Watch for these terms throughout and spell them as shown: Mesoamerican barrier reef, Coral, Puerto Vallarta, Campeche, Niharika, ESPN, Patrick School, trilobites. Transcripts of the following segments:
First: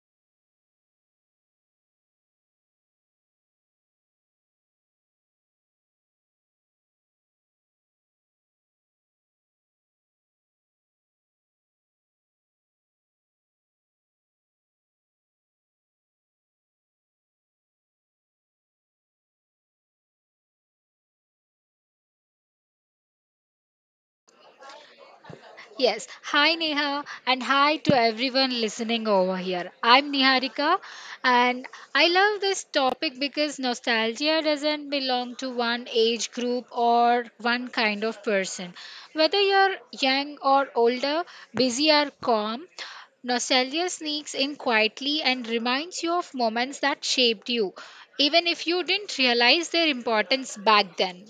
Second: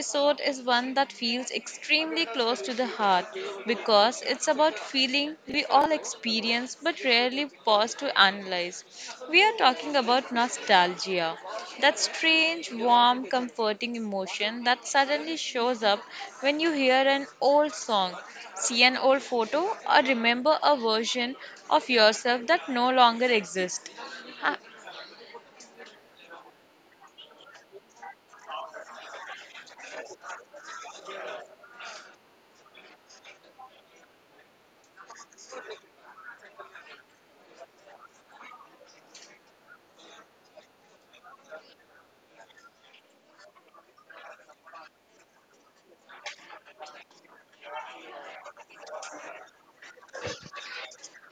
episode is one that feels extremely close to the heart because it's about feeling we all experience but rarely pause to analyze. We are talking about nostalgia, that strange, warm, comforting emotion that suddenly shows up when you hear an old song, see an old photo, or remember a version of yourself that no longer exists. Yes. Hi, Neha, and hi to everyone listening over here. I'm Niharika, and I love this topic because nostalgia doesn't belong to one age group or one kind of person. Whether you're young or older, busy or calm, nostalgia sneaks in quietly and reminds you of moments that shaped you, even if you didn't realize their importance back then.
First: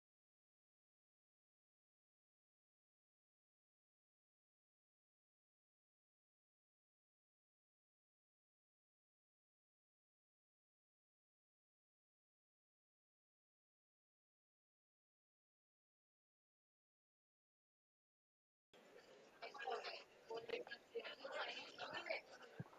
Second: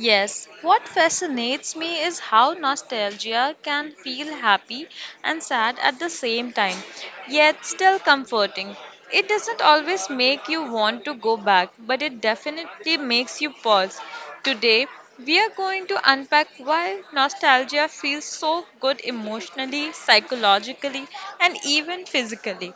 Yes, what fascinates me is how nostalgia can feel happy and sad at the same time, yet still comforting. It doesn't always make you want to go back, but it definitely makes you pause. Today, we are going to unpack why nostalgia feels so good emotionally, psychologically, and even physically.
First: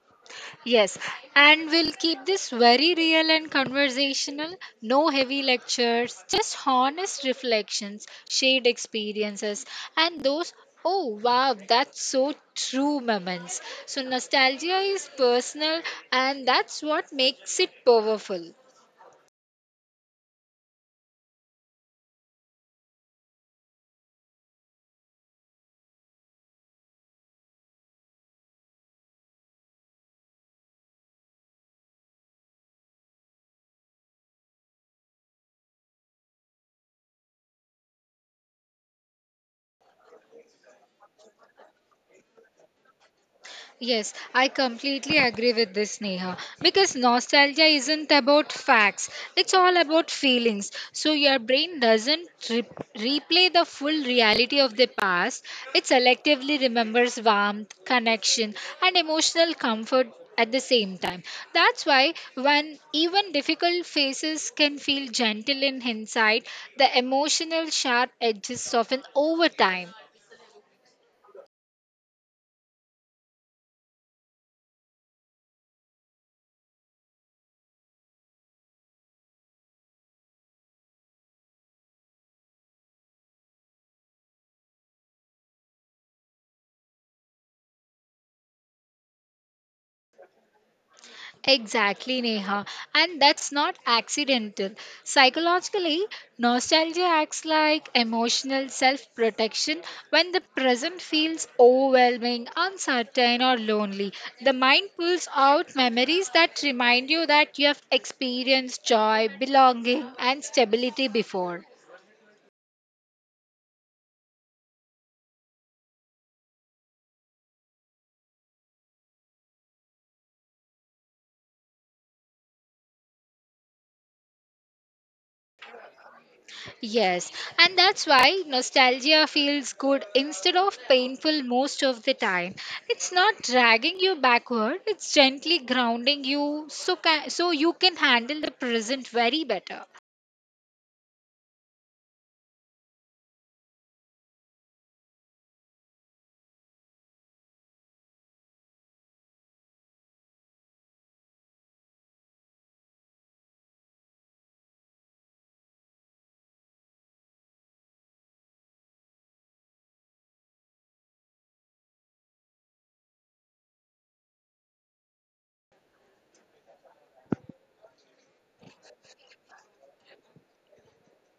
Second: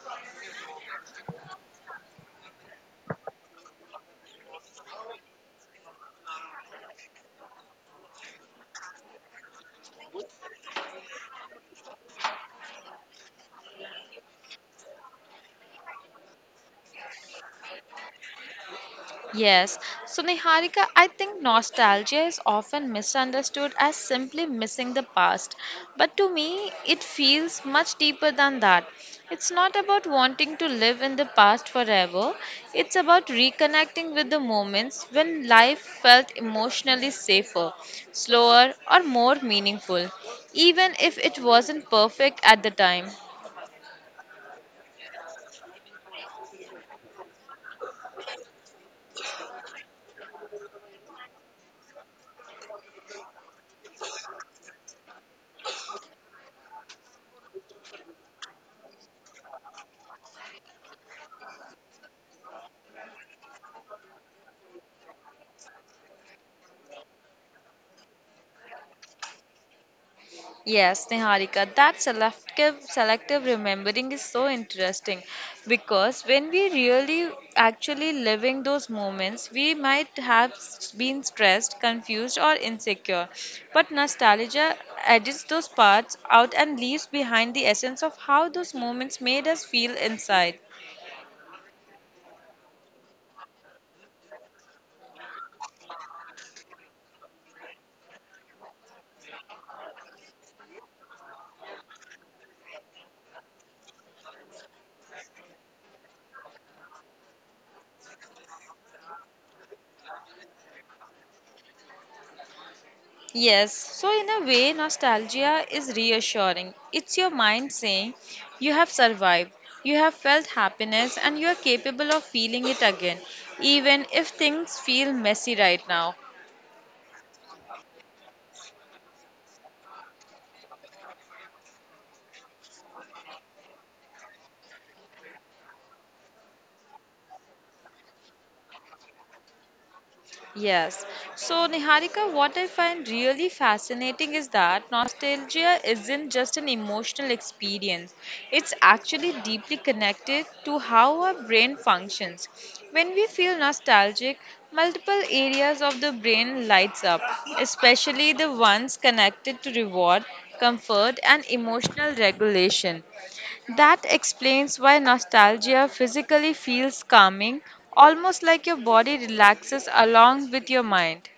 Yes, and we'll keep this very real and conversational. No heavy lectures, just honest reflections, shared experiences, and those, oh wow, that's so true moments. So, nostalgia is personal, and that's what makes it powerful. Yes. So, Niharika, I think nostalgia is often misunderstood as simply missing the past. But to me, it feels much deeper than that. It's not about wanting to live in the past forever, it's about reconnecting with the moments when life felt emotionally safer, slower, or more meaningful, even if it wasn't perfect at the time. Yes, I completely agree with this, Neha. Because nostalgia isn't about facts, it's all about feelings. So your brain doesn't replay the full reality of the past, it selectively remembers warmth, connection, and emotional comfort at the same time. That's why, when even difficult faces can feel gentle in hindsight, the emotional sharp edges soften over time. Yes, Niharika, that selective remembering is so interesting because when we really actually living those moments, we might been stressed, confused, or insecure. But nostalgia edits those parts out and leaves behind the essence of how those moments made us feel inside. Exactly, Neha. And that's not accidental. Psychologically, nostalgia acts like emotional self protection when the present feels overwhelming, uncertain, or lonely. The mind pulls out memories that remind you that you have experienced joy, belonging, and stability before. Yes, so in a way, nostalgia is reassuring. It's your mind saying, You have survived, you have felt happiness, and you are capable of feeling it again, even if things feel messy right now. Yes, and that's why nostalgia feels good instead of painful most of the time. It's not dragging you backward, it's gently grounding you so you can handle the present very better. Yes. So, Niharika, what I find really fascinating is that nostalgia isn't just an emotional experience, it's actually deeply connected to how our brain functions. When we feel nostalgic, multiple areas of the brain lights up, especially the ones connected to reward, comfort, and emotional regulation. That explains why nostalgia physically feels calming, almost like your body relaxes along with your mind.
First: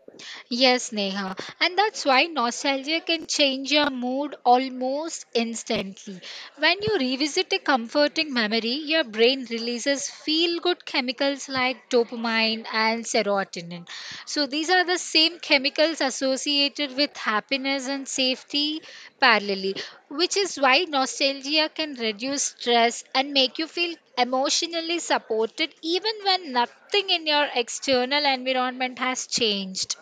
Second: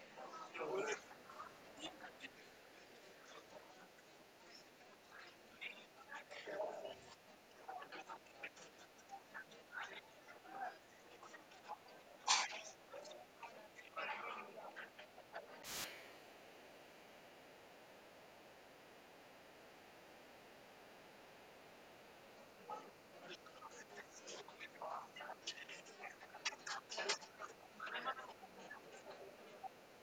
Yes, Neha. And that's why nostalgia can change your mood almost instantly. When you revisit a comforting memory, your brain releases feel good chemicals like dopamine and serotonin. So, these are the same chemicals associated with happiness and safety parallelly, which is why nostalgia can reduce stress and make you feel emotionally supported even when nothing in your external environment has changed.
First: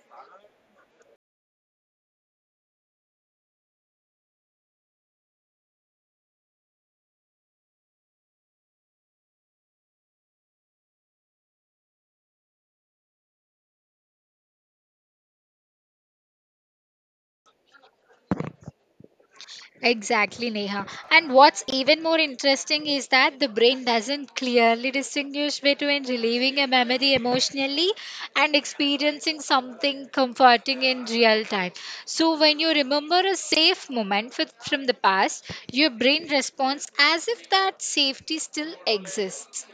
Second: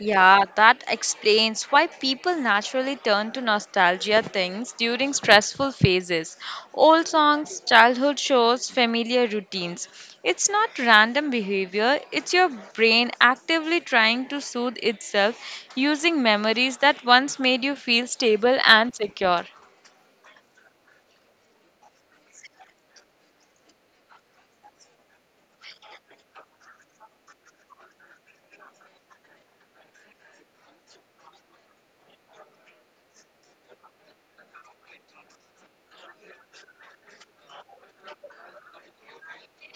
Yeah, that explains why people naturally turn to nostalgia things during stressful phases. Old songs, childhood shows, familiar routines. It's not random behavior, it's your brain actively trying to soothe itself using memories that once made you feel stable and secure. Exactly, Neha. And what's even more interesting is that the brain doesn't clearly distinguish between reliving a memory emotionally and experiencing something comforting in real time. So, when you remember a safe moment from the past, your brain responds as if that safety still exists.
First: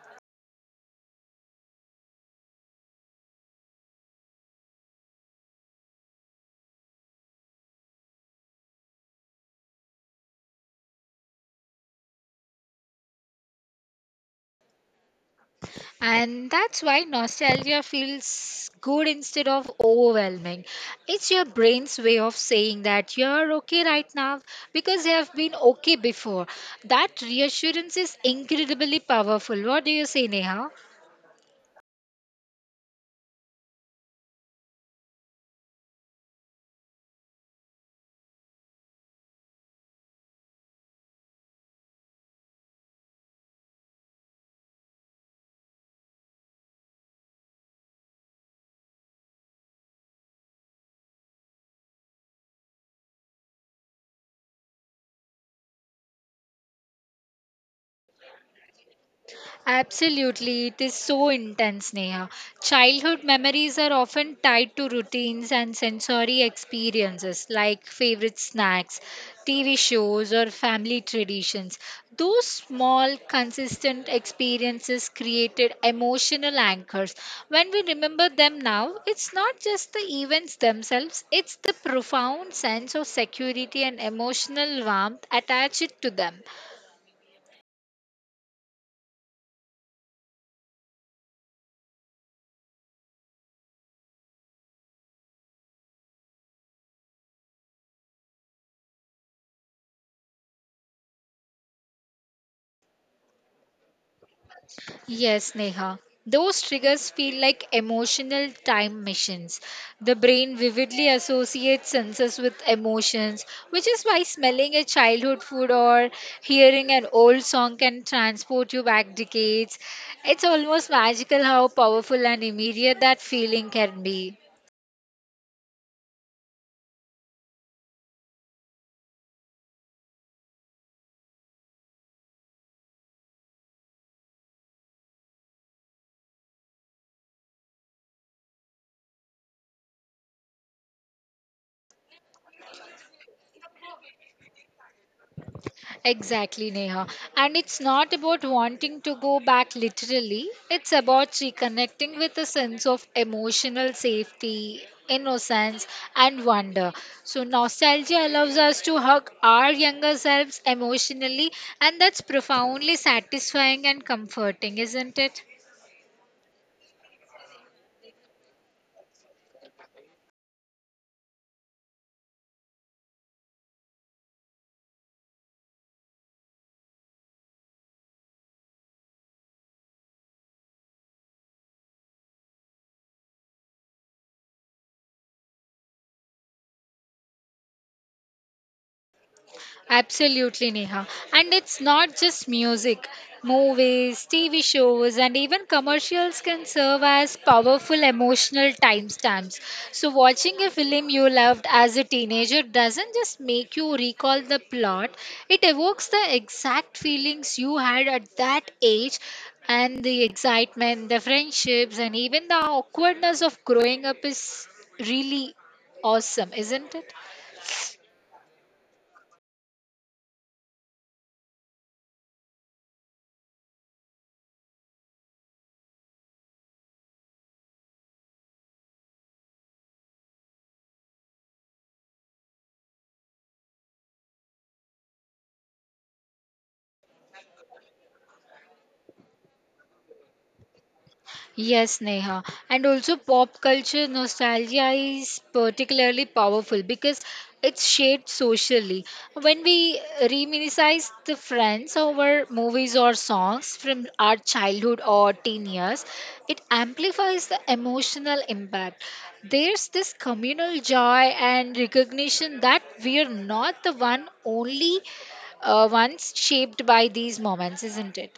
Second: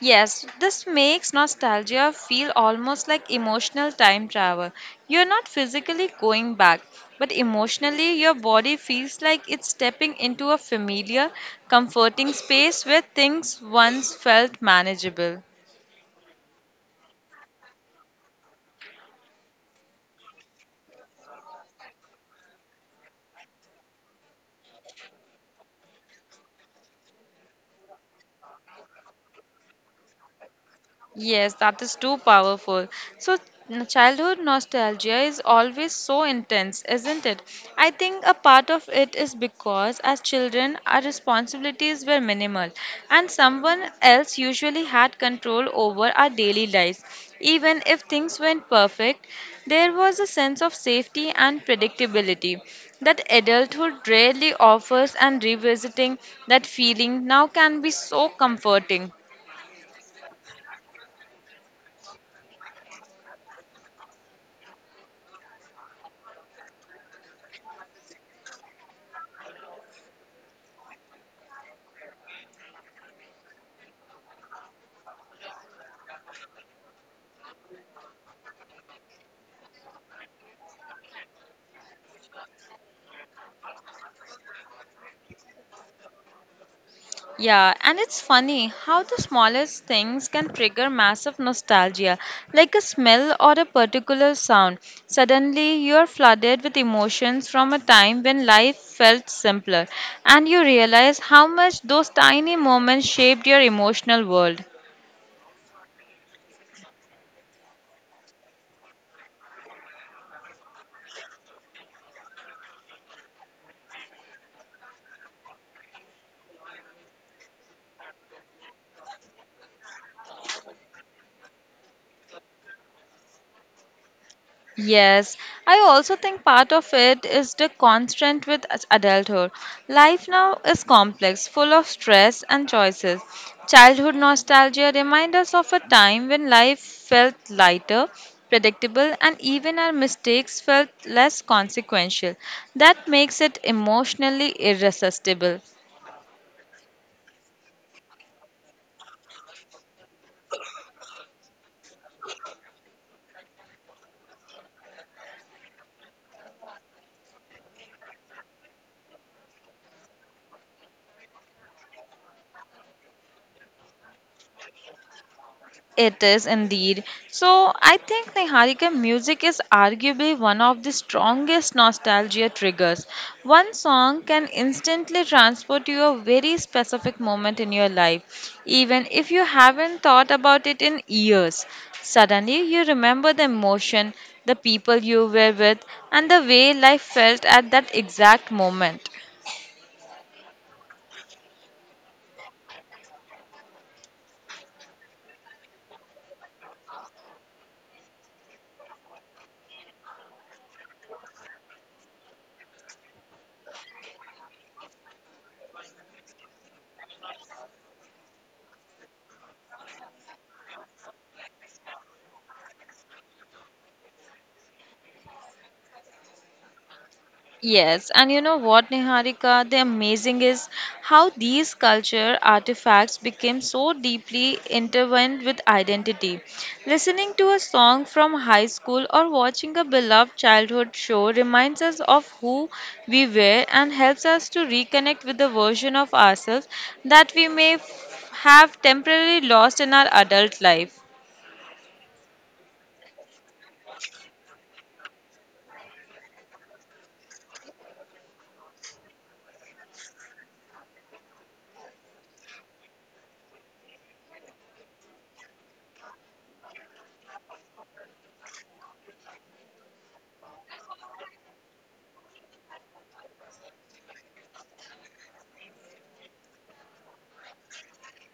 Yes, this makes nostalgia feel almost like emotional time travel. You're not physically going back, but emotionally, your body feels like it's stepping into a familiar, comforting space where things once felt manageable. And that's why nostalgia feels good instead of overwhelming. It's your brain's way of saying that you're okay right now because you have been okay before. That reassurance is incredibly powerful. What do you say, Neha? Yes, that is too powerful. So, Childhood nostalgia is always so intense, isn't it? I think a part of it is because as children, our responsibilities were minimal, and someone else usually had control over our daily lives. Even if things weren't perfect, there was a sense of safety and predictability that adulthood rarely offers, and revisiting that feeling now can be so comforting. Absolutely, it is so intense, Neha. Childhood memories are often tied to routines and sensory experiences like favorite snacks, TV shows, or family traditions. Those small, consistent experiences created emotional anchors. When we remember them now, it's not just the events themselves, it's the profound sense of security and emotional warmth attached to them. Yeah, and it's funny how the smallest things can trigger massive nostalgia, like a smell or a particular sound. Suddenly, you are flooded with emotions from a time when life felt simpler, and you realize how much those tiny moments shaped your emotional world. Yes, Neha. Those triggers feel like emotional time machines. The brain vividly associates senses with emotions, which is why smelling a childhood food or hearing an old song can transport you back decades. It's almost magical how powerful and immediate that feeling can be. Yes, I also think part of it is the constant adulthood. Life now is complex, full of stress and choices. Childhood nostalgia reminds us of a time when life felt lighter, predictable, and even our mistakes felt less consequential. That makes it emotionally irresistible. Exactly, Neha. And it's not about wanting to go back literally, it's about reconnecting with a sense of emotional safety, innocence, and wonder. So, nostalgia allows us to hug our younger selves emotionally, and that's profoundly satisfying and comforting, isn't it? It is indeed. So I think, Niharika, music is arguably one of the strongest nostalgia triggers. One song can instantly transport you a very specific moment in your life, even if you haven't thought about it in years. Suddenly you remember the emotion, the people you were with, and the way life felt at that exact moment. Absolutely, Neha. And it's not just music. Movies, TV shows, and even commercials can serve as powerful emotional timestamps. So, watching a film you loved as a teenager doesn't just make you recall the plot, it evokes the exact feelings you had at that age and the excitement, the friendships, and even the awkwardness of growing up is really awesome, isn't it? Yes, and you know what, Niharika? The amazing is how these culture artifacts became so deeply intertwined with identity. Listening to a song from high school or watching a beloved childhood show reminds us of who we were and helps us to reconnect with the version of ourselves that we have temporarily lost in our adult life. Yes, Neha. And also, pop culture nostalgia is particularly powerful because it's shaped socially. When we reminisce the friends over movies or songs from our childhood or teen years, it amplifies the emotional impact. There's this communal joy and recognition that we're not the one only ones shaped by these moments, isn't it?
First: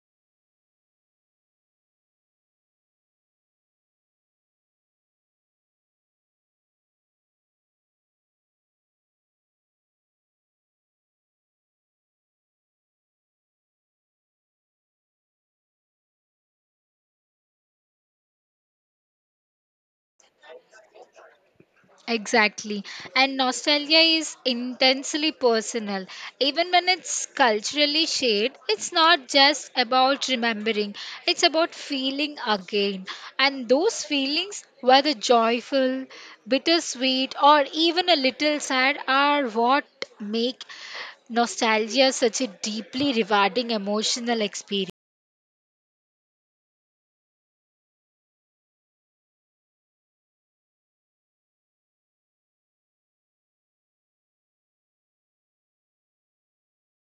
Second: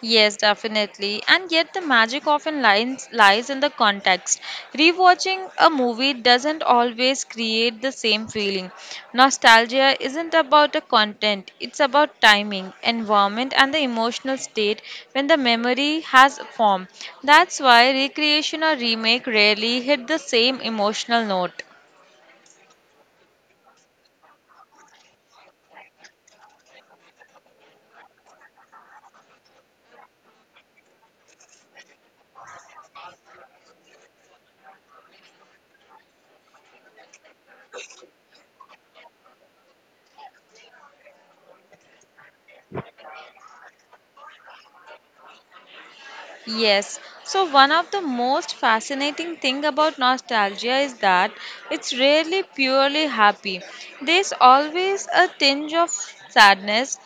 Yes, definitely. And yet the magic often lies in the context. Rewatching a movie doesn't always create the same feeling. Nostalgia isn't about the content, it's about timing, environment and the emotional state when the memory has formed. That's why recreation or remake rarely hit the same emotional note. Exactly. And nostalgia is intensely personal. Even when it's culturally shared, it's not just about remembering, it's about feeling again. And those feelings, whether joyful, bittersweet, or even a little sad, are what make nostalgia such a deeply rewarding emotional experience. Yes. So one of the most fascinating thing about nostalgia is that it's rarely purely happy. There's always a tinge of sadness,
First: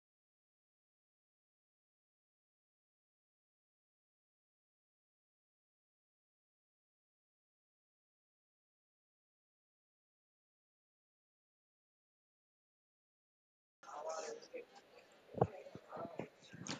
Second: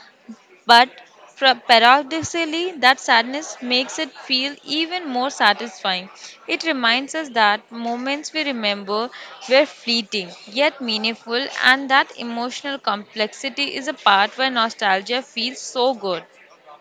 but paradoxically that sadness makes it feel even more satisfying. It reminds us that moments we remember were fleeting yet meaningful and that emotional complexity is a part where nostalgia feels so good.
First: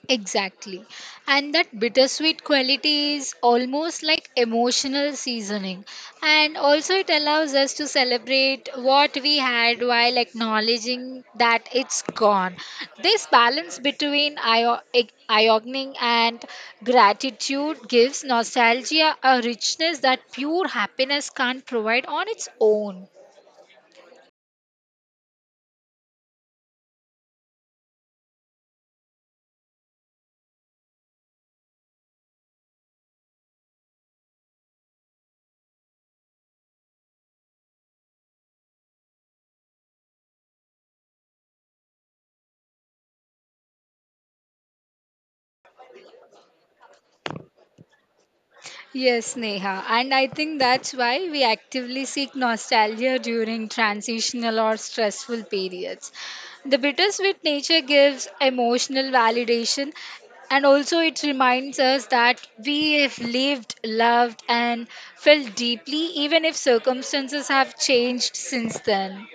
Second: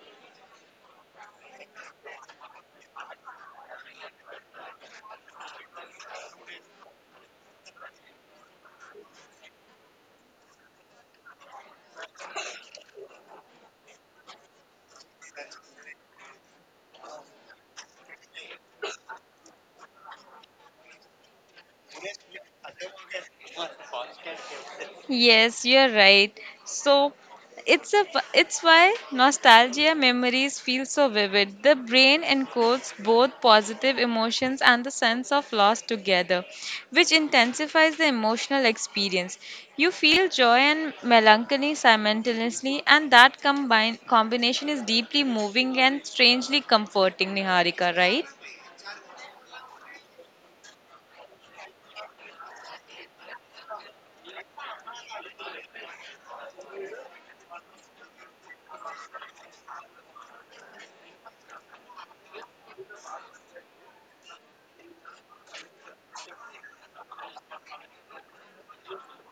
Exactly. And that bittersweet quality is almost like emotional seasoning. And also, it allows us to celebrate what we had while acknowledging that it's gone. This balance between ironing and gratitude gives nostalgia a richness that pure happiness can't provide on its own. Yes, you're right. So it's a it's why nostalgia memories feel so vivid. The brain encodes both positive emotions and the sense of loss together, which intensifies the emotional experience. You feel joy and melancholy simultaneously, and that combine combination is deeply moving and strangely comforting, Niharika, right? Yes, Neha. And I think that's why we actively seek nostalgia during transitional or stressful periods. The bittersweet nature gives emotional validation and also it reminds us that we have lived, loved, and felt deeply, even if circumstances have changed since then.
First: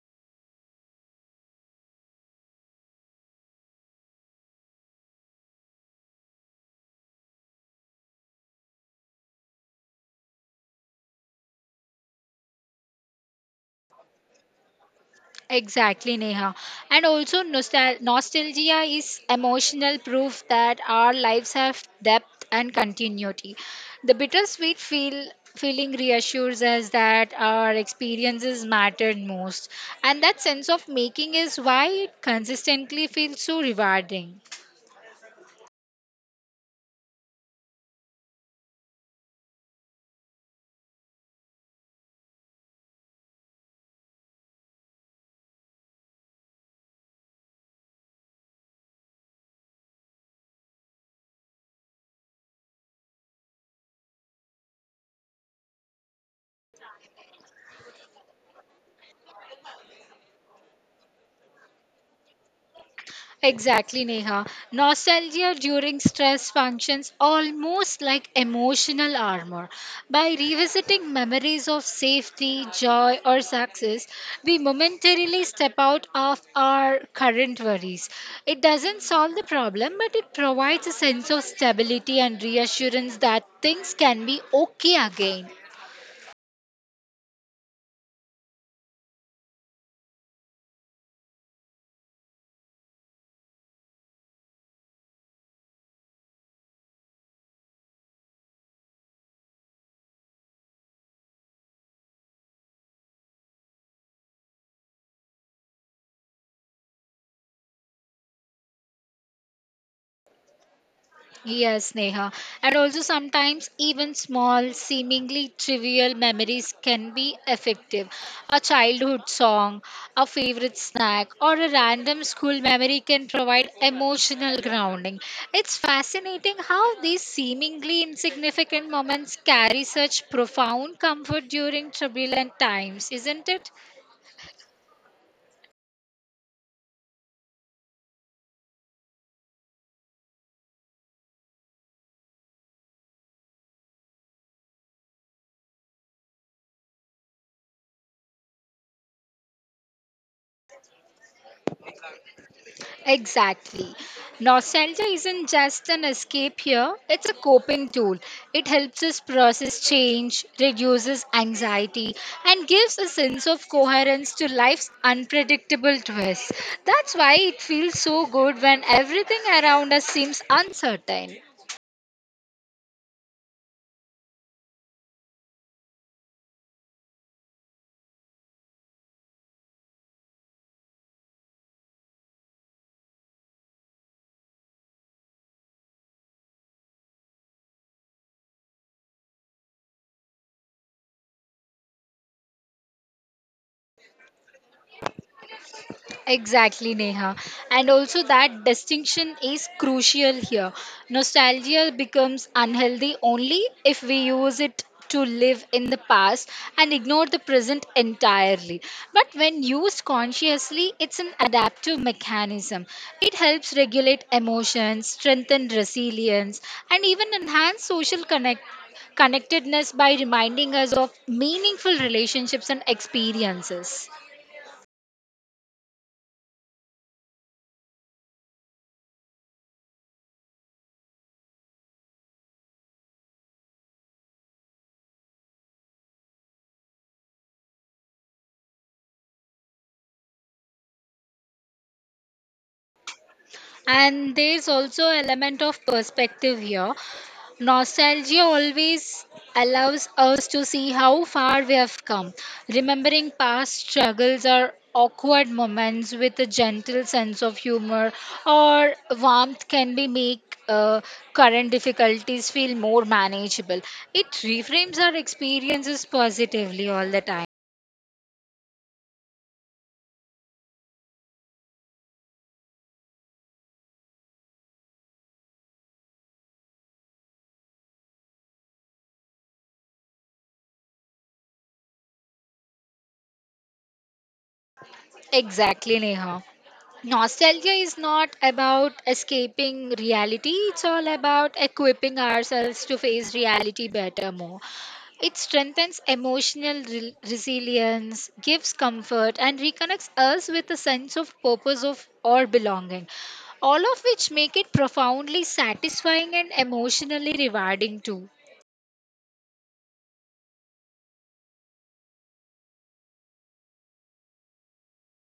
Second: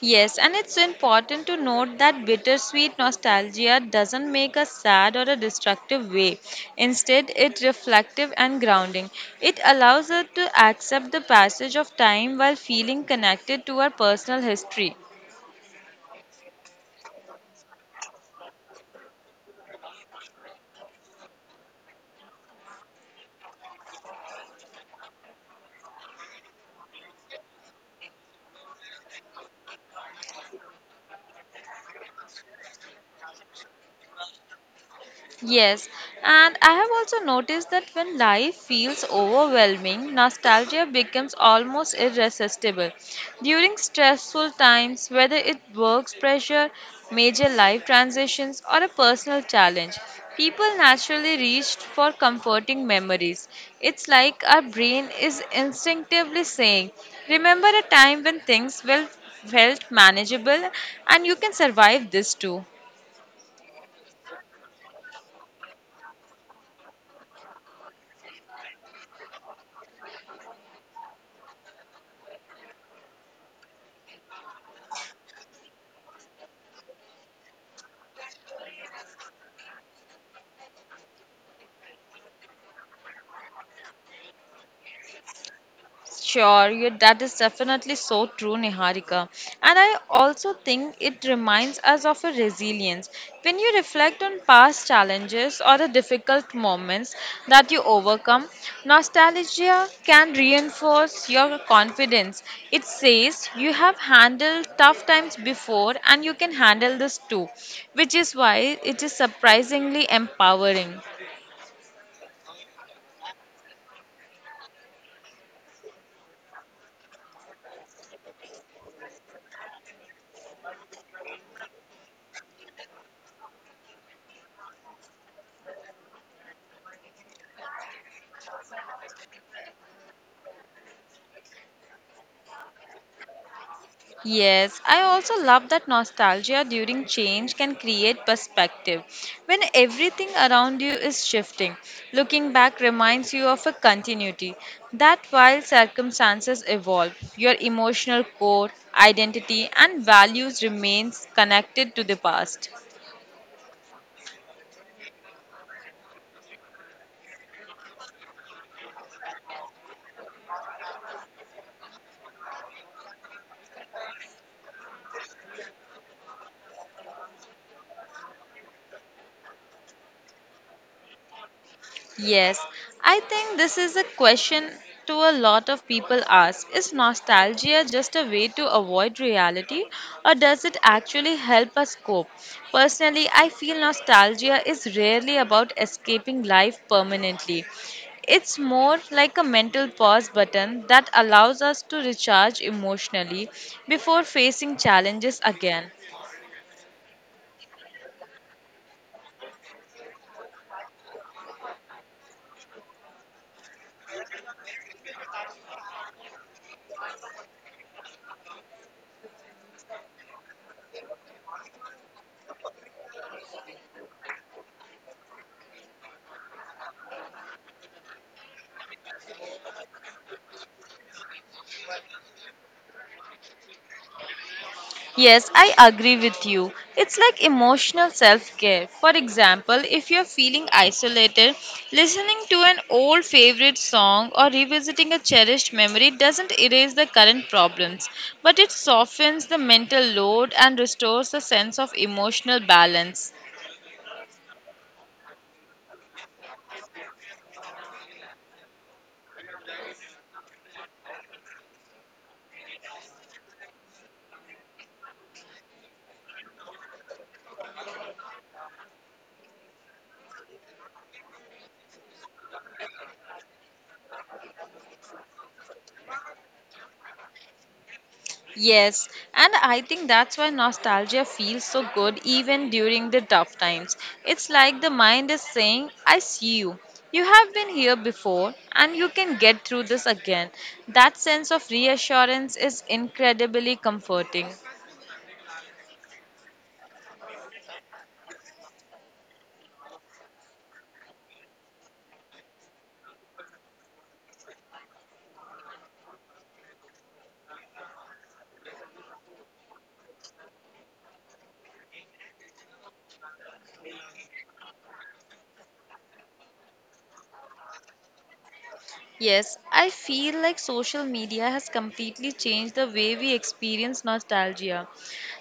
Yes, and it's important to note that bittersweet nostalgia doesn't make us sad or a destructive way. Instead, it's reflective and grounding. It allows us to accept the passage of time while feeling connected to our personal history. Exactly, Neha. And also, nostalgia is emotional proof that our lives have depth and continuity. The bittersweet feeling reassures us that our experiences mattered most, and that sense of making is why it consistently feels so rewarding. Yes, and I have also noticed that when life feels overwhelming, nostalgia becomes almost irresistible. During stressful times, whether it works pressure, major life transitions, or a personal challenge, people naturally reach for comforting memories. It's like our brain is instinctively saying, Remember a time when things well, felt manageable and you can survive this too. Exactly, Neha. Nostalgia during stress functions almost like emotional armor. By revisiting memories of safety, joy, or success, we momentarily step out of our current worries. It doesn't solve the problem, but it provides a sense of stability and reassurance that things can be okay again. Sure, you, that is definitely so true, Niharika. And I also think it reminds us of a resilience. When you reflect on past challenges or the difficult moments that you overcome, nostalgia can reinforce your confidence. It says you have handled tough times before and you can handle this too, which is why it is surprisingly empowering. Yes, Neha. And also, sometimes even small, seemingly trivial memories can be effective. A childhood song, a favorite snack, or a random school memory can provide emotional grounding. It's fascinating how these seemingly insignificant moments carry such profound comfort during turbulent times, isn't it? Yes, I also love that nostalgia during change can create perspective. When everything around you is shifting, looking back reminds you of a continuity that while circumstances evolve, your emotional core, identity, and values remains connected to the past. Exactly. Nostalgia isn't just an escape here, it's a coping tool. It helps us process change, reduces anxiety, and gives a sense of coherence to life's unpredictable twists. That's why it feels so good when everything around us seems uncertain. Yes, I think this is a question to a lot of people ask. Is nostalgia just a way to avoid reality or does it actually help us cope? Personally, I feel nostalgia is rarely about escaping life permanently. It's more like a mental pause button that allows us to recharge emotionally before facing challenges again. Exactly, Neha. And also, that distinction is crucial here. Nostalgia becomes unhealthy only if we use it to live in the past and ignore the present entirely. But when used consciously, it's an adaptive mechanism. It helps regulate emotions, strengthen resilience, and even enhance social connectedness by reminding us of meaningful relationships and experiences. Yes, I agree with you. It's like emotional self care. For example, if you're feeling isolated, listening to an old favorite song or revisiting a cherished memory doesn't erase the current problems, but it softens the mental load and restores a sense of emotional balance. And there's also element of perspective here. Nostalgia always allows us to see how far we have come. Remembering past struggles or awkward moments with a gentle sense of humor or warmth can be make current difficulties feel more manageable. It reframes our experiences positively all the time. Yes, and I think that's why nostalgia feels so good even during the tough times. It's like the mind is saying, I see you. You have been here before and you can get through this again. That sense of reassurance is incredibly comforting. Exactly, Neha. Nostalgia is not about escaping reality, it's all about equipping ourselves to face reality better more. It strengthens emotional resilience, gives comfort, and reconnects us with a sense of purpose of or belonging, all of which make it profoundly satisfying and emotionally rewarding too. Yes, I feel like social media has completely changed the way we experience nostalgia.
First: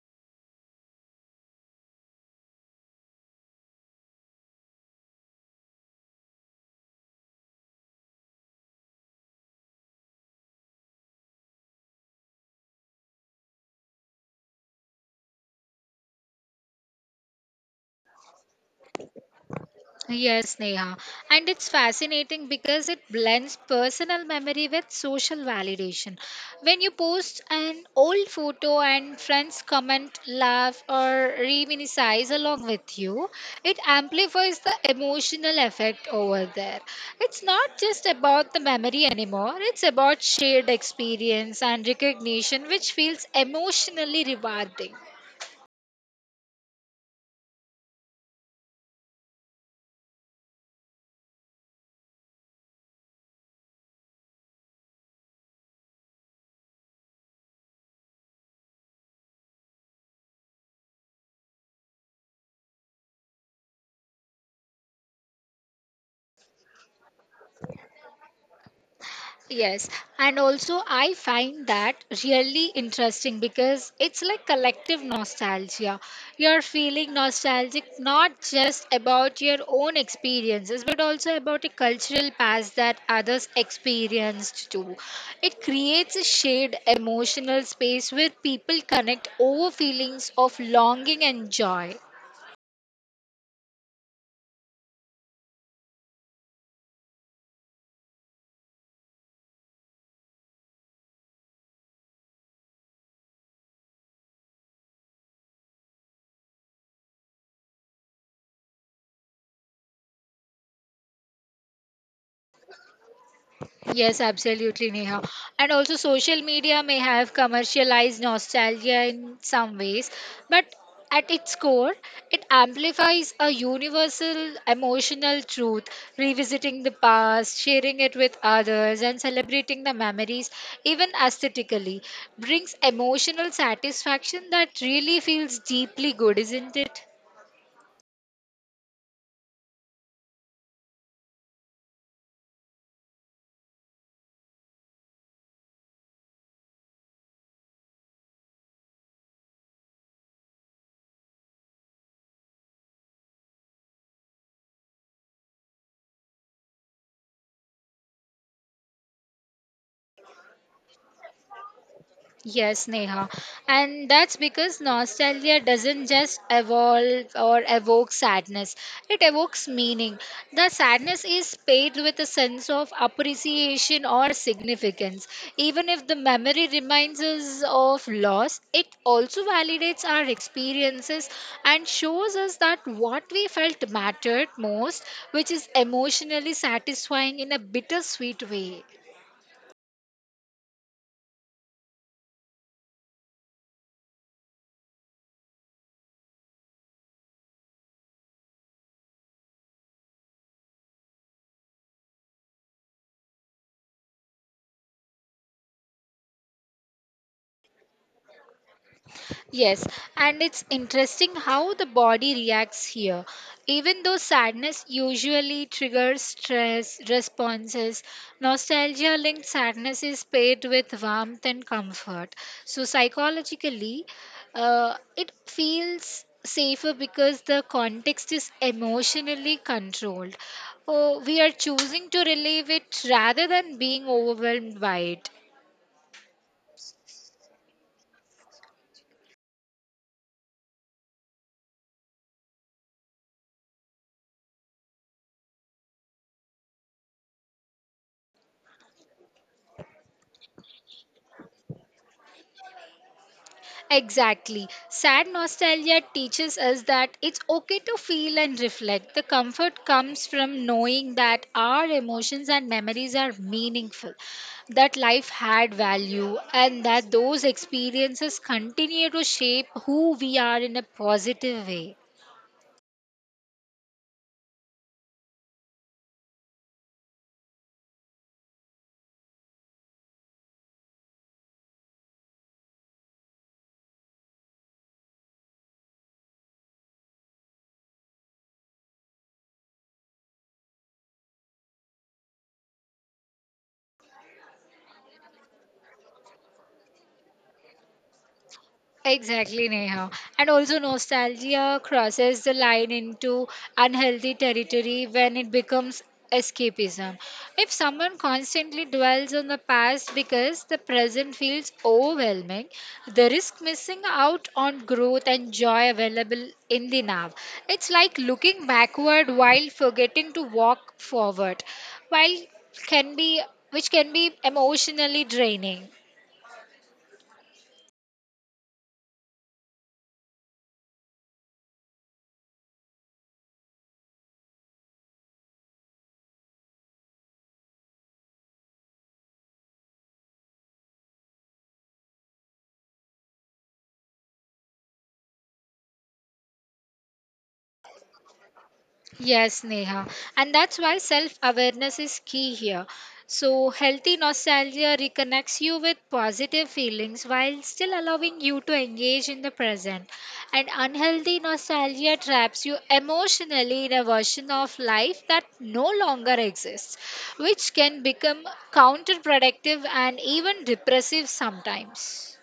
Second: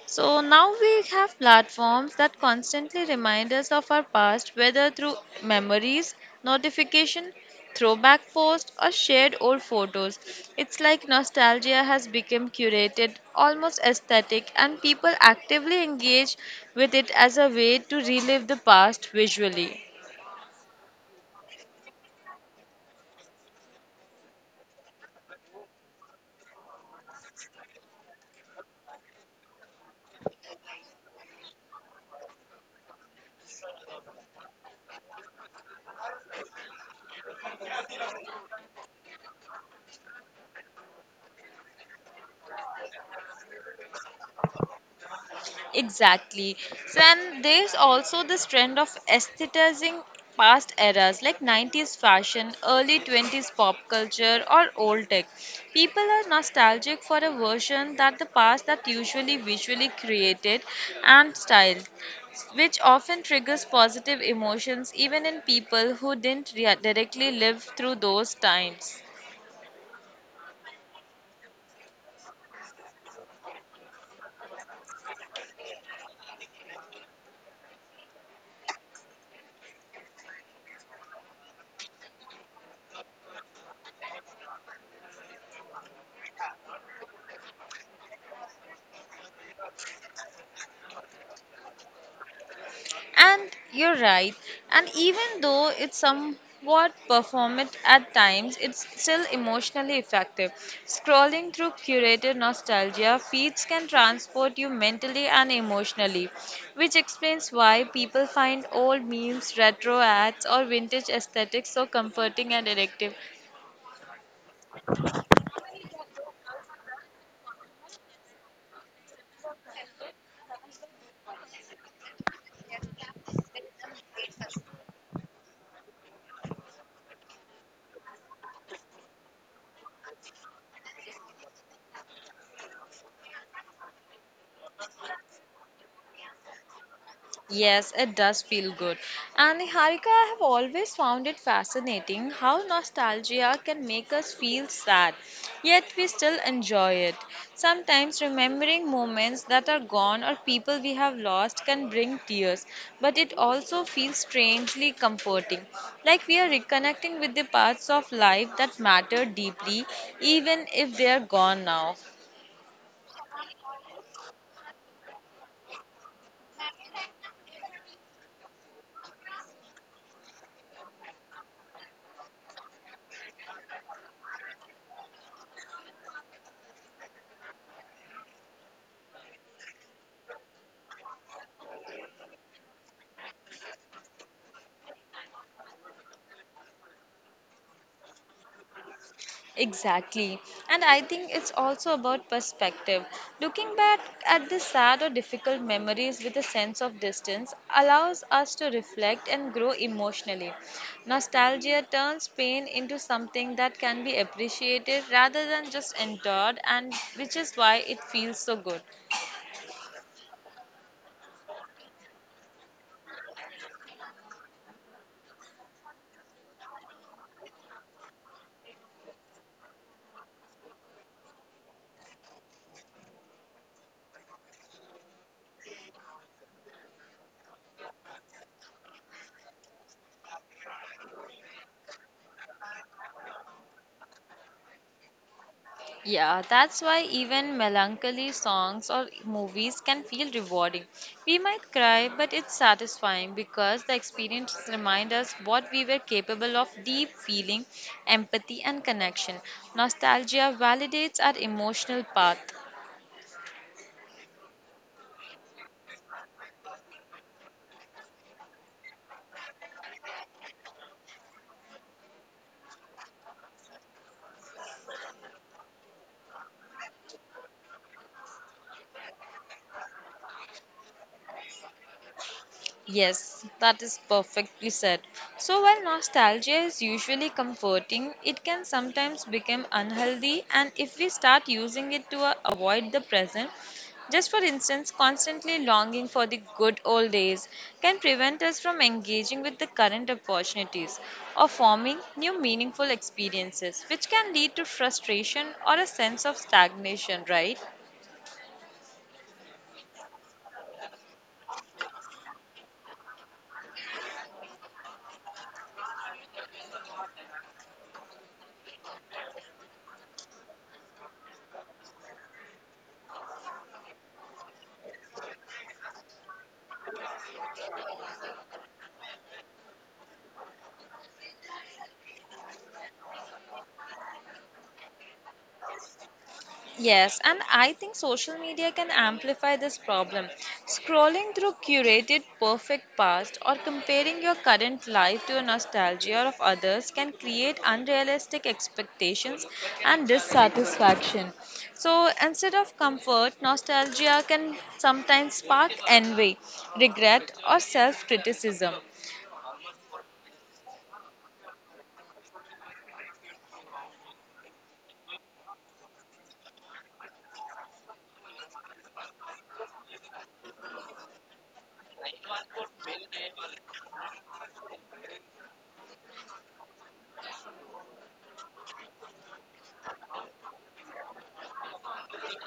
So now we have platforms that constantly remind us of our past, whether through memories, notification, throwback posts, or shared old photos. It's like nostalgia has become curated, almost aesthetic, and people actively engage with it as a way to relive the past visually. Yes, Neha. And it's fascinating because it blends personal memory with social validation. When you post an old photo and friends comment, laugh, or reminisce along with you, it amplifies the emotional effect over there. It's not just about the memory anymore, it's about shared experience and recognition, which feels emotionally rewarding. Exactly. So, and there's also this trend of aestheticizing past eras like 90s fashion, early 20s pop culture, or old tech. People are nostalgic for a version that the past that usually visually created and styled, which often triggers positive emotions even in people who didn't rea- directly live through those times. Yes, and also I find that really interesting because it's like collective nostalgia. You're feeling nostalgic not just about your own experiences but also about a cultural past that others experienced too. It creates a shared emotional space where people connect over feelings of longing and joy. And you're right. And even though it's somewhat performant at times, it's still emotionally effective. Scrolling through curated nostalgia feeds can transport you mentally and emotionally, which explains why people find old memes, retro ads, or vintage aesthetics so comforting and addictive. Yes, absolutely, Neha. And also, social media may have commercialized nostalgia in some ways, but at its core, it amplifies a universal emotional truth, revisiting the past, sharing it with others, and celebrating the memories, even aesthetically, brings emotional satisfaction that really feels deeply good, isn't it? Yes, it does feel good. And Harika, I have always found it fascinating how nostalgia can make us feel sad, yet we still enjoy it. Sometimes remembering moments that are gone or people we have lost can bring tears, but it also feels strangely comforting. Like we are reconnecting with the parts of life that matter deeply, even if they are gone now. Yes, Neha. And that's because nostalgia doesn't just evolve or evoke sadness, it evokes meaning. The sadness is paid with a sense of appreciation or significance. Even if the memory reminds us of loss, it also validates our experiences and shows us that what we felt mattered most, which is emotionally satisfying in a bittersweet way. Exactly. And I think it's also about perspective. Looking back at the sad or difficult memories with a sense of distance allows us to reflect and grow emotionally. Nostalgia turns pain into something that can be appreciated rather than just endured, and which is why it feels so good. Yes, and it's interesting how the body reacts here. Even though sadness usually triggers stress responses, nostalgia linked sadness is paired with warmth and comfort. So, psychologically, it feels safer because the context is emotionally controlled. Oh, we are choosing to relieve it rather than being overwhelmed by it. Yeah, that's why even melancholy songs or movies can feel rewarding. We might cry, but it's satisfying because the experience reminds us what we were capable of deep feeling, empathy, and connection. Nostalgia validates our emotional path. Exactly. Sad nostalgia teaches us that it's okay to feel and reflect. The comfort comes from knowing that our emotions and memories are meaningful, that life had value, and that those experiences continue to shape who we are in a positive way. Yes, that is perfectly said. So, while nostalgia is usually comforting, it can sometimes become unhealthy, and if we start using it to avoid the present, just for instance, constantly longing for the good old days can prevent us from engaging with the current opportunities or forming new meaningful experiences, which can lead to frustration or a sense of stagnation, right? Exactly, Neha. And also, nostalgia crosses the line into unhealthy territory when it becomes escapism. If someone constantly dwells on the past because the present feels overwhelming, they risk missing out on growth and joy available in the now. It's like looking backward while forgetting to walk forward, while can be which can be emotionally draining. Yes, and I think social media can amplify this problem. Scrolling through curated perfect past or comparing your current life to a nostalgia of others can create unrealistic expectations and dissatisfaction. So instead of comfort, nostalgia can sometimes spark envy, regret, or self criticism. Yes, Neha. And that's why self awareness is key here. So, healthy nostalgia reconnects you with positive feelings while still allowing you to engage in the present. And unhealthy nostalgia traps you emotionally in a version of life that no longer exists, which can become counterproductive and even depressive sometimes.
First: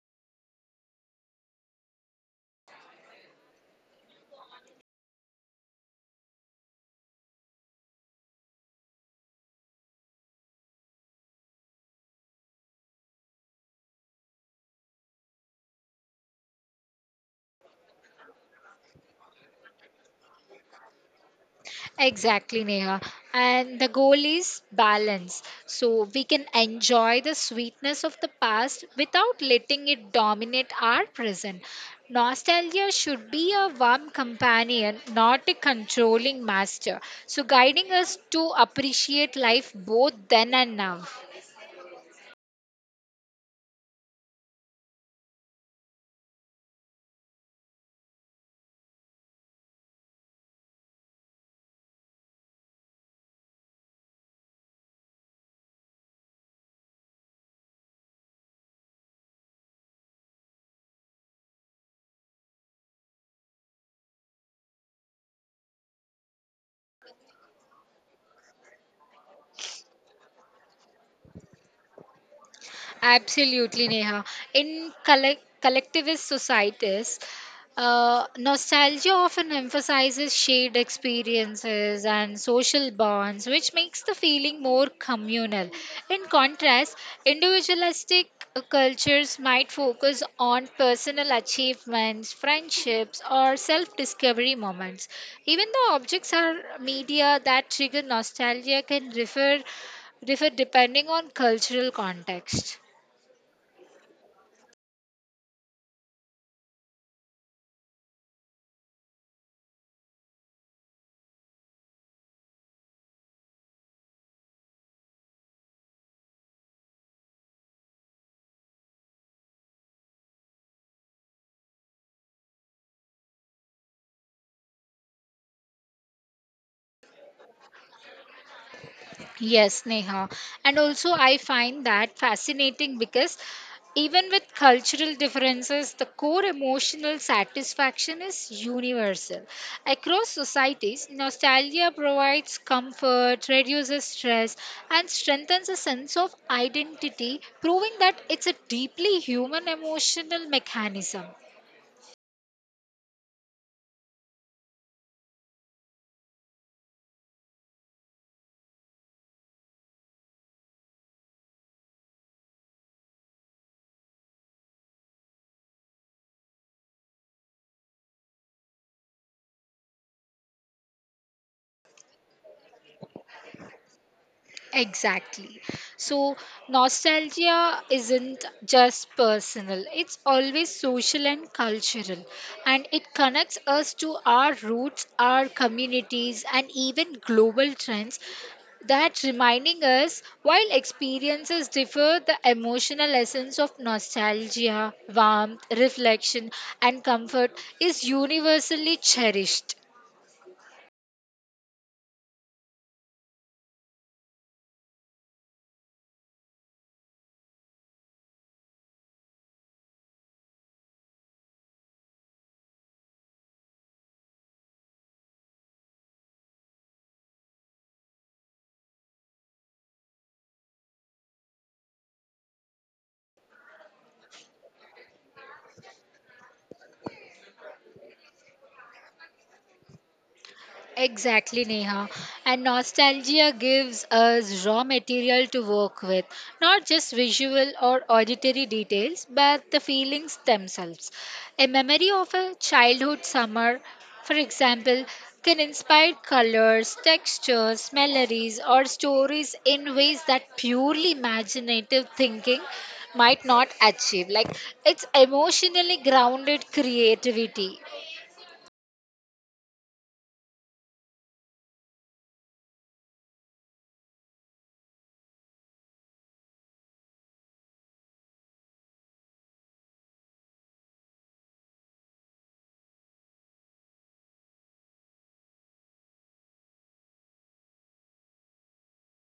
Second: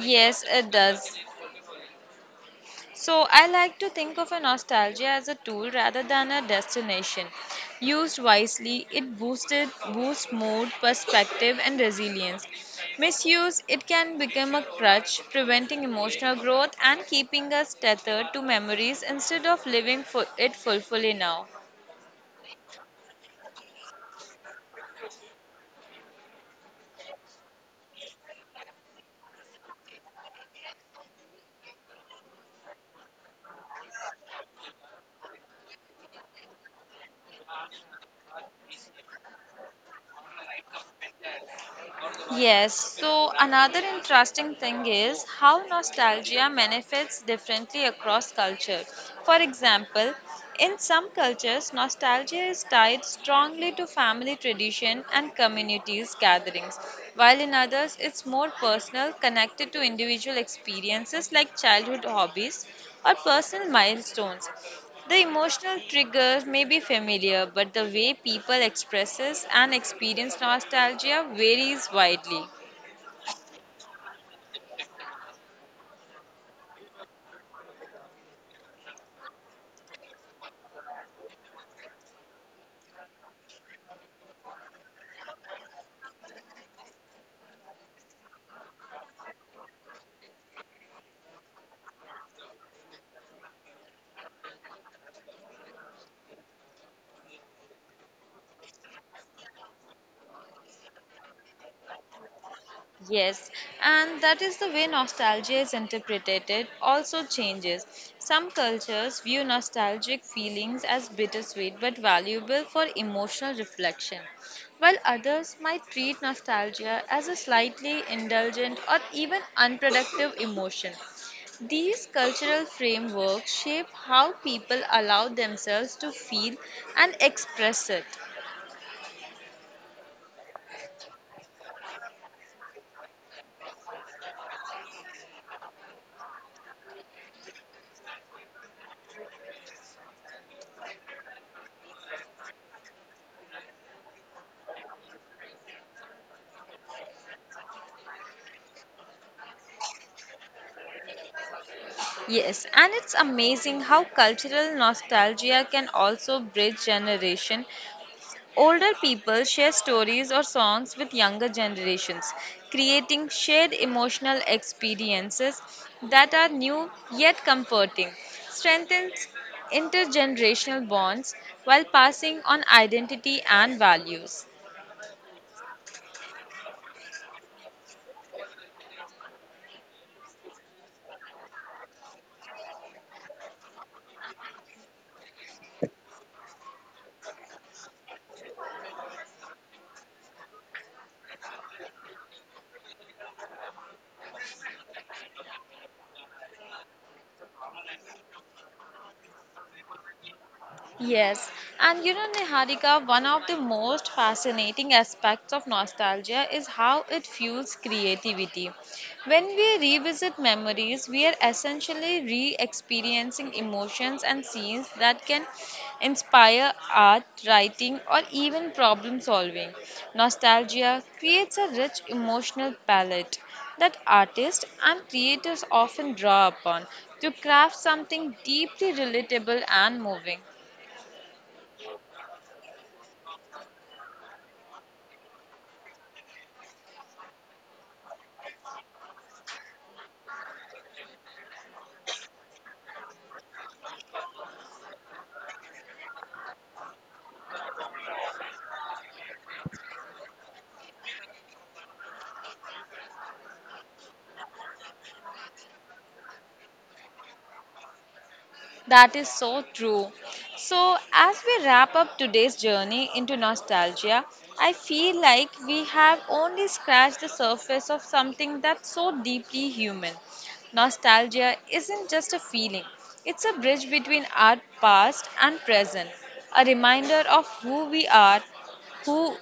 Yes, it does. So, I like to think of a nostalgia as a tool rather than a destination. Used wisely, it boosted boosts mood, perspective, and resilience. Misuse, it can become a crutch, preventing emotional growth and keeping us tethered to memories instead of living for it fully now. Exactly, Neha. And the goal is balance. So we can enjoy the sweetness of the past without letting it dominate our present. Nostalgia should be a warm companion, not a controlling master. So guiding us to appreciate life both then and now. Yes, so another interesting thing is how nostalgia manifests differently across culture. For example, in some cultures, nostalgia is tied strongly to family tradition and communities gatherings, while in others it's more personal, connected to individual experiences like childhood hobbies or personal milestones. The emotional trigger may be familiar, but the way people expresses and experience nostalgia varies widely. Absolutely, Neha. In collectivist societies, nostalgia often emphasizes shared experiences and social bonds, which makes the feeling more communal. In contrast, individualistic cultures might focus on personal achievements, friendships, or self discovery moments. Even though objects are media that trigger nostalgia can differ depending on cultural context. Yes, and that is the way nostalgia is interpreted, it also changes. Some cultures view nostalgic feelings as bittersweet but valuable for emotional reflection, while others might treat nostalgia as a slightly indulgent or even unproductive emotion. These cultural frameworks shape how people allow themselves to feel and express it. Yes, Neha. And also, I find that fascinating because even with cultural differences, the core emotional satisfaction is universal. Across societies, nostalgia provides comfort, reduces stress, and strengthens a sense of identity, proving that it's a deeply human emotional mechanism. Yes, and it's amazing how cultural nostalgia can also bridge generation. Older people share stories or songs with younger generations, creating shared emotional experiences that are new yet comforting, strengthens intergenerational bonds while passing on identity and values. Exactly. So, nostalgia isn't just personal, it's always social and cultural. And it connects us to our roots, our communities, and even global trends that reminding us while experiences differ the emotional essence of nostalgia warmth reflection and comfort is universally cherished. Yes, and you know, Niharika, one of the most fascinating aspects of nostalgia is how it fuels creativity. When we revisit memories, we are essentially re experiencing emotions and scenes that can inspire art, writing, or even problem solving. Nostalgia creates a rich emotional palette that artists and creators often draw upon to craft something deeply relatable and moving. Exactly, Neha. And nostalgia gives us raw material to work with, not just visual or auditory details, but the feelings themselves. A memory of a childhood summer, for example, can inspire colors, textures, melodies, or stories in ways that purely imaginative thinking might not achieve. Like it's emotionally grounded creativity. That is so true. So, as we wrap up today's journey into nostalgia, I feel like we have only scratched the surface of something that's so deeply human. Nostalgia isn't just a feeling, it's a bridge between our past and present, a reminder of who we are, who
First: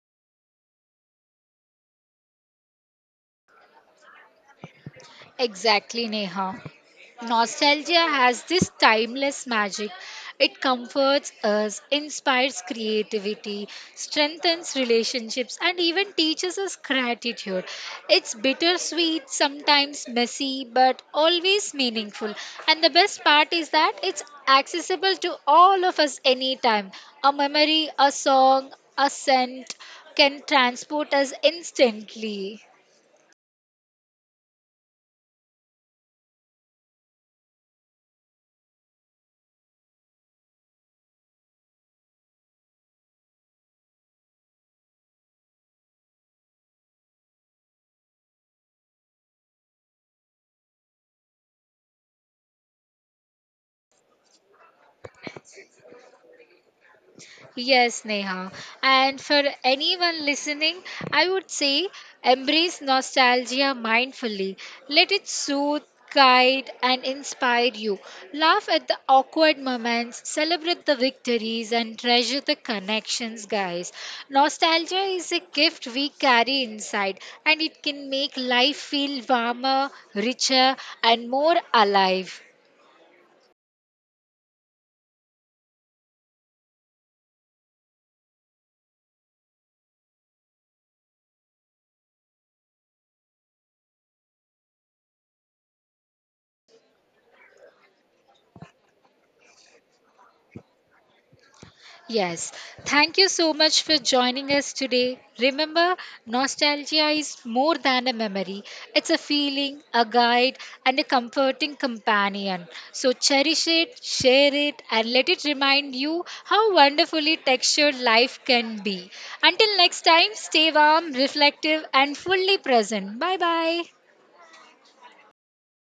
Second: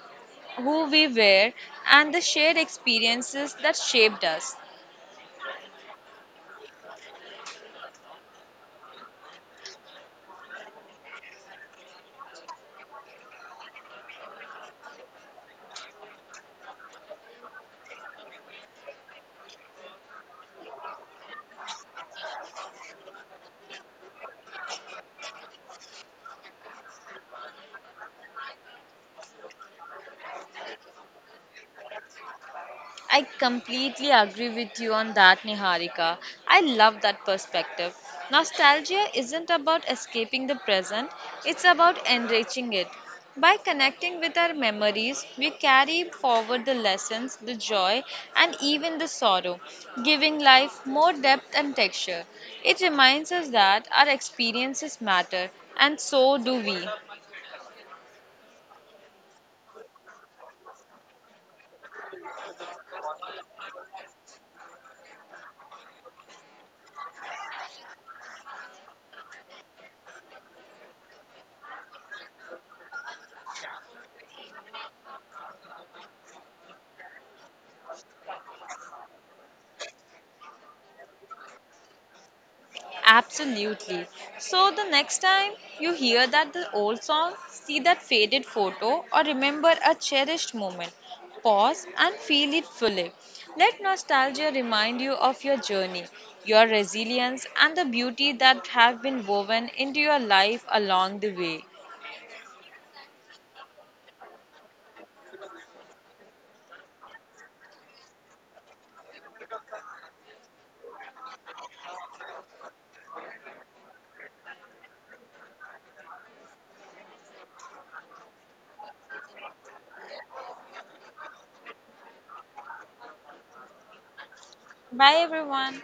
who we were and the shared experiences that shaped us. Exactly, Neha. Nostalgia has this timeless magic. It comforts us, inspires creativity, strengthens relationships, and even teaches us gratitude. It's bittersweet, sometimes messy, but always meaningful. And the best part is that it's accessible to all of us anytime. A memory, a song, a scent can transport us instantly. I completely agree with you on that, Niharika. I love that perspective. Nostalgia isn't about escaping the present, it's about enriching it. By connecting with our memories, we carry forward the lessons, the joy, and even the sorrow, giving life more depth and texture. It reminds us that our experiences matter, and so do we. Yes, Neha. And for anyone listening, I would say embrace nostalgia mindfully. Let it soothe, guide, and inspire you. Laugh at the awkward moments, celebrate the victories, and treasure the connections, guys. Nostalgia is a gift we carry inside, and it can make life feel warmer, richer, and more alive. Absolutely. So the next time you hear that the old song, see that faded photo or remember a cherished moment, pause and feel it fully. Let nostalgia remind you of your journey, your resilience and the beauty that have been woven into your life along the way. Yes, thank you so much for joining us today. Remember, nostalgia is more than a memory, it's a feeling, a guide, and a comforting companion. So cherish it, share it, and let it remind you how wonderfully textured life can be. Until next time, stay warm, reflective, and fully present. Bye bye. Bye everyone.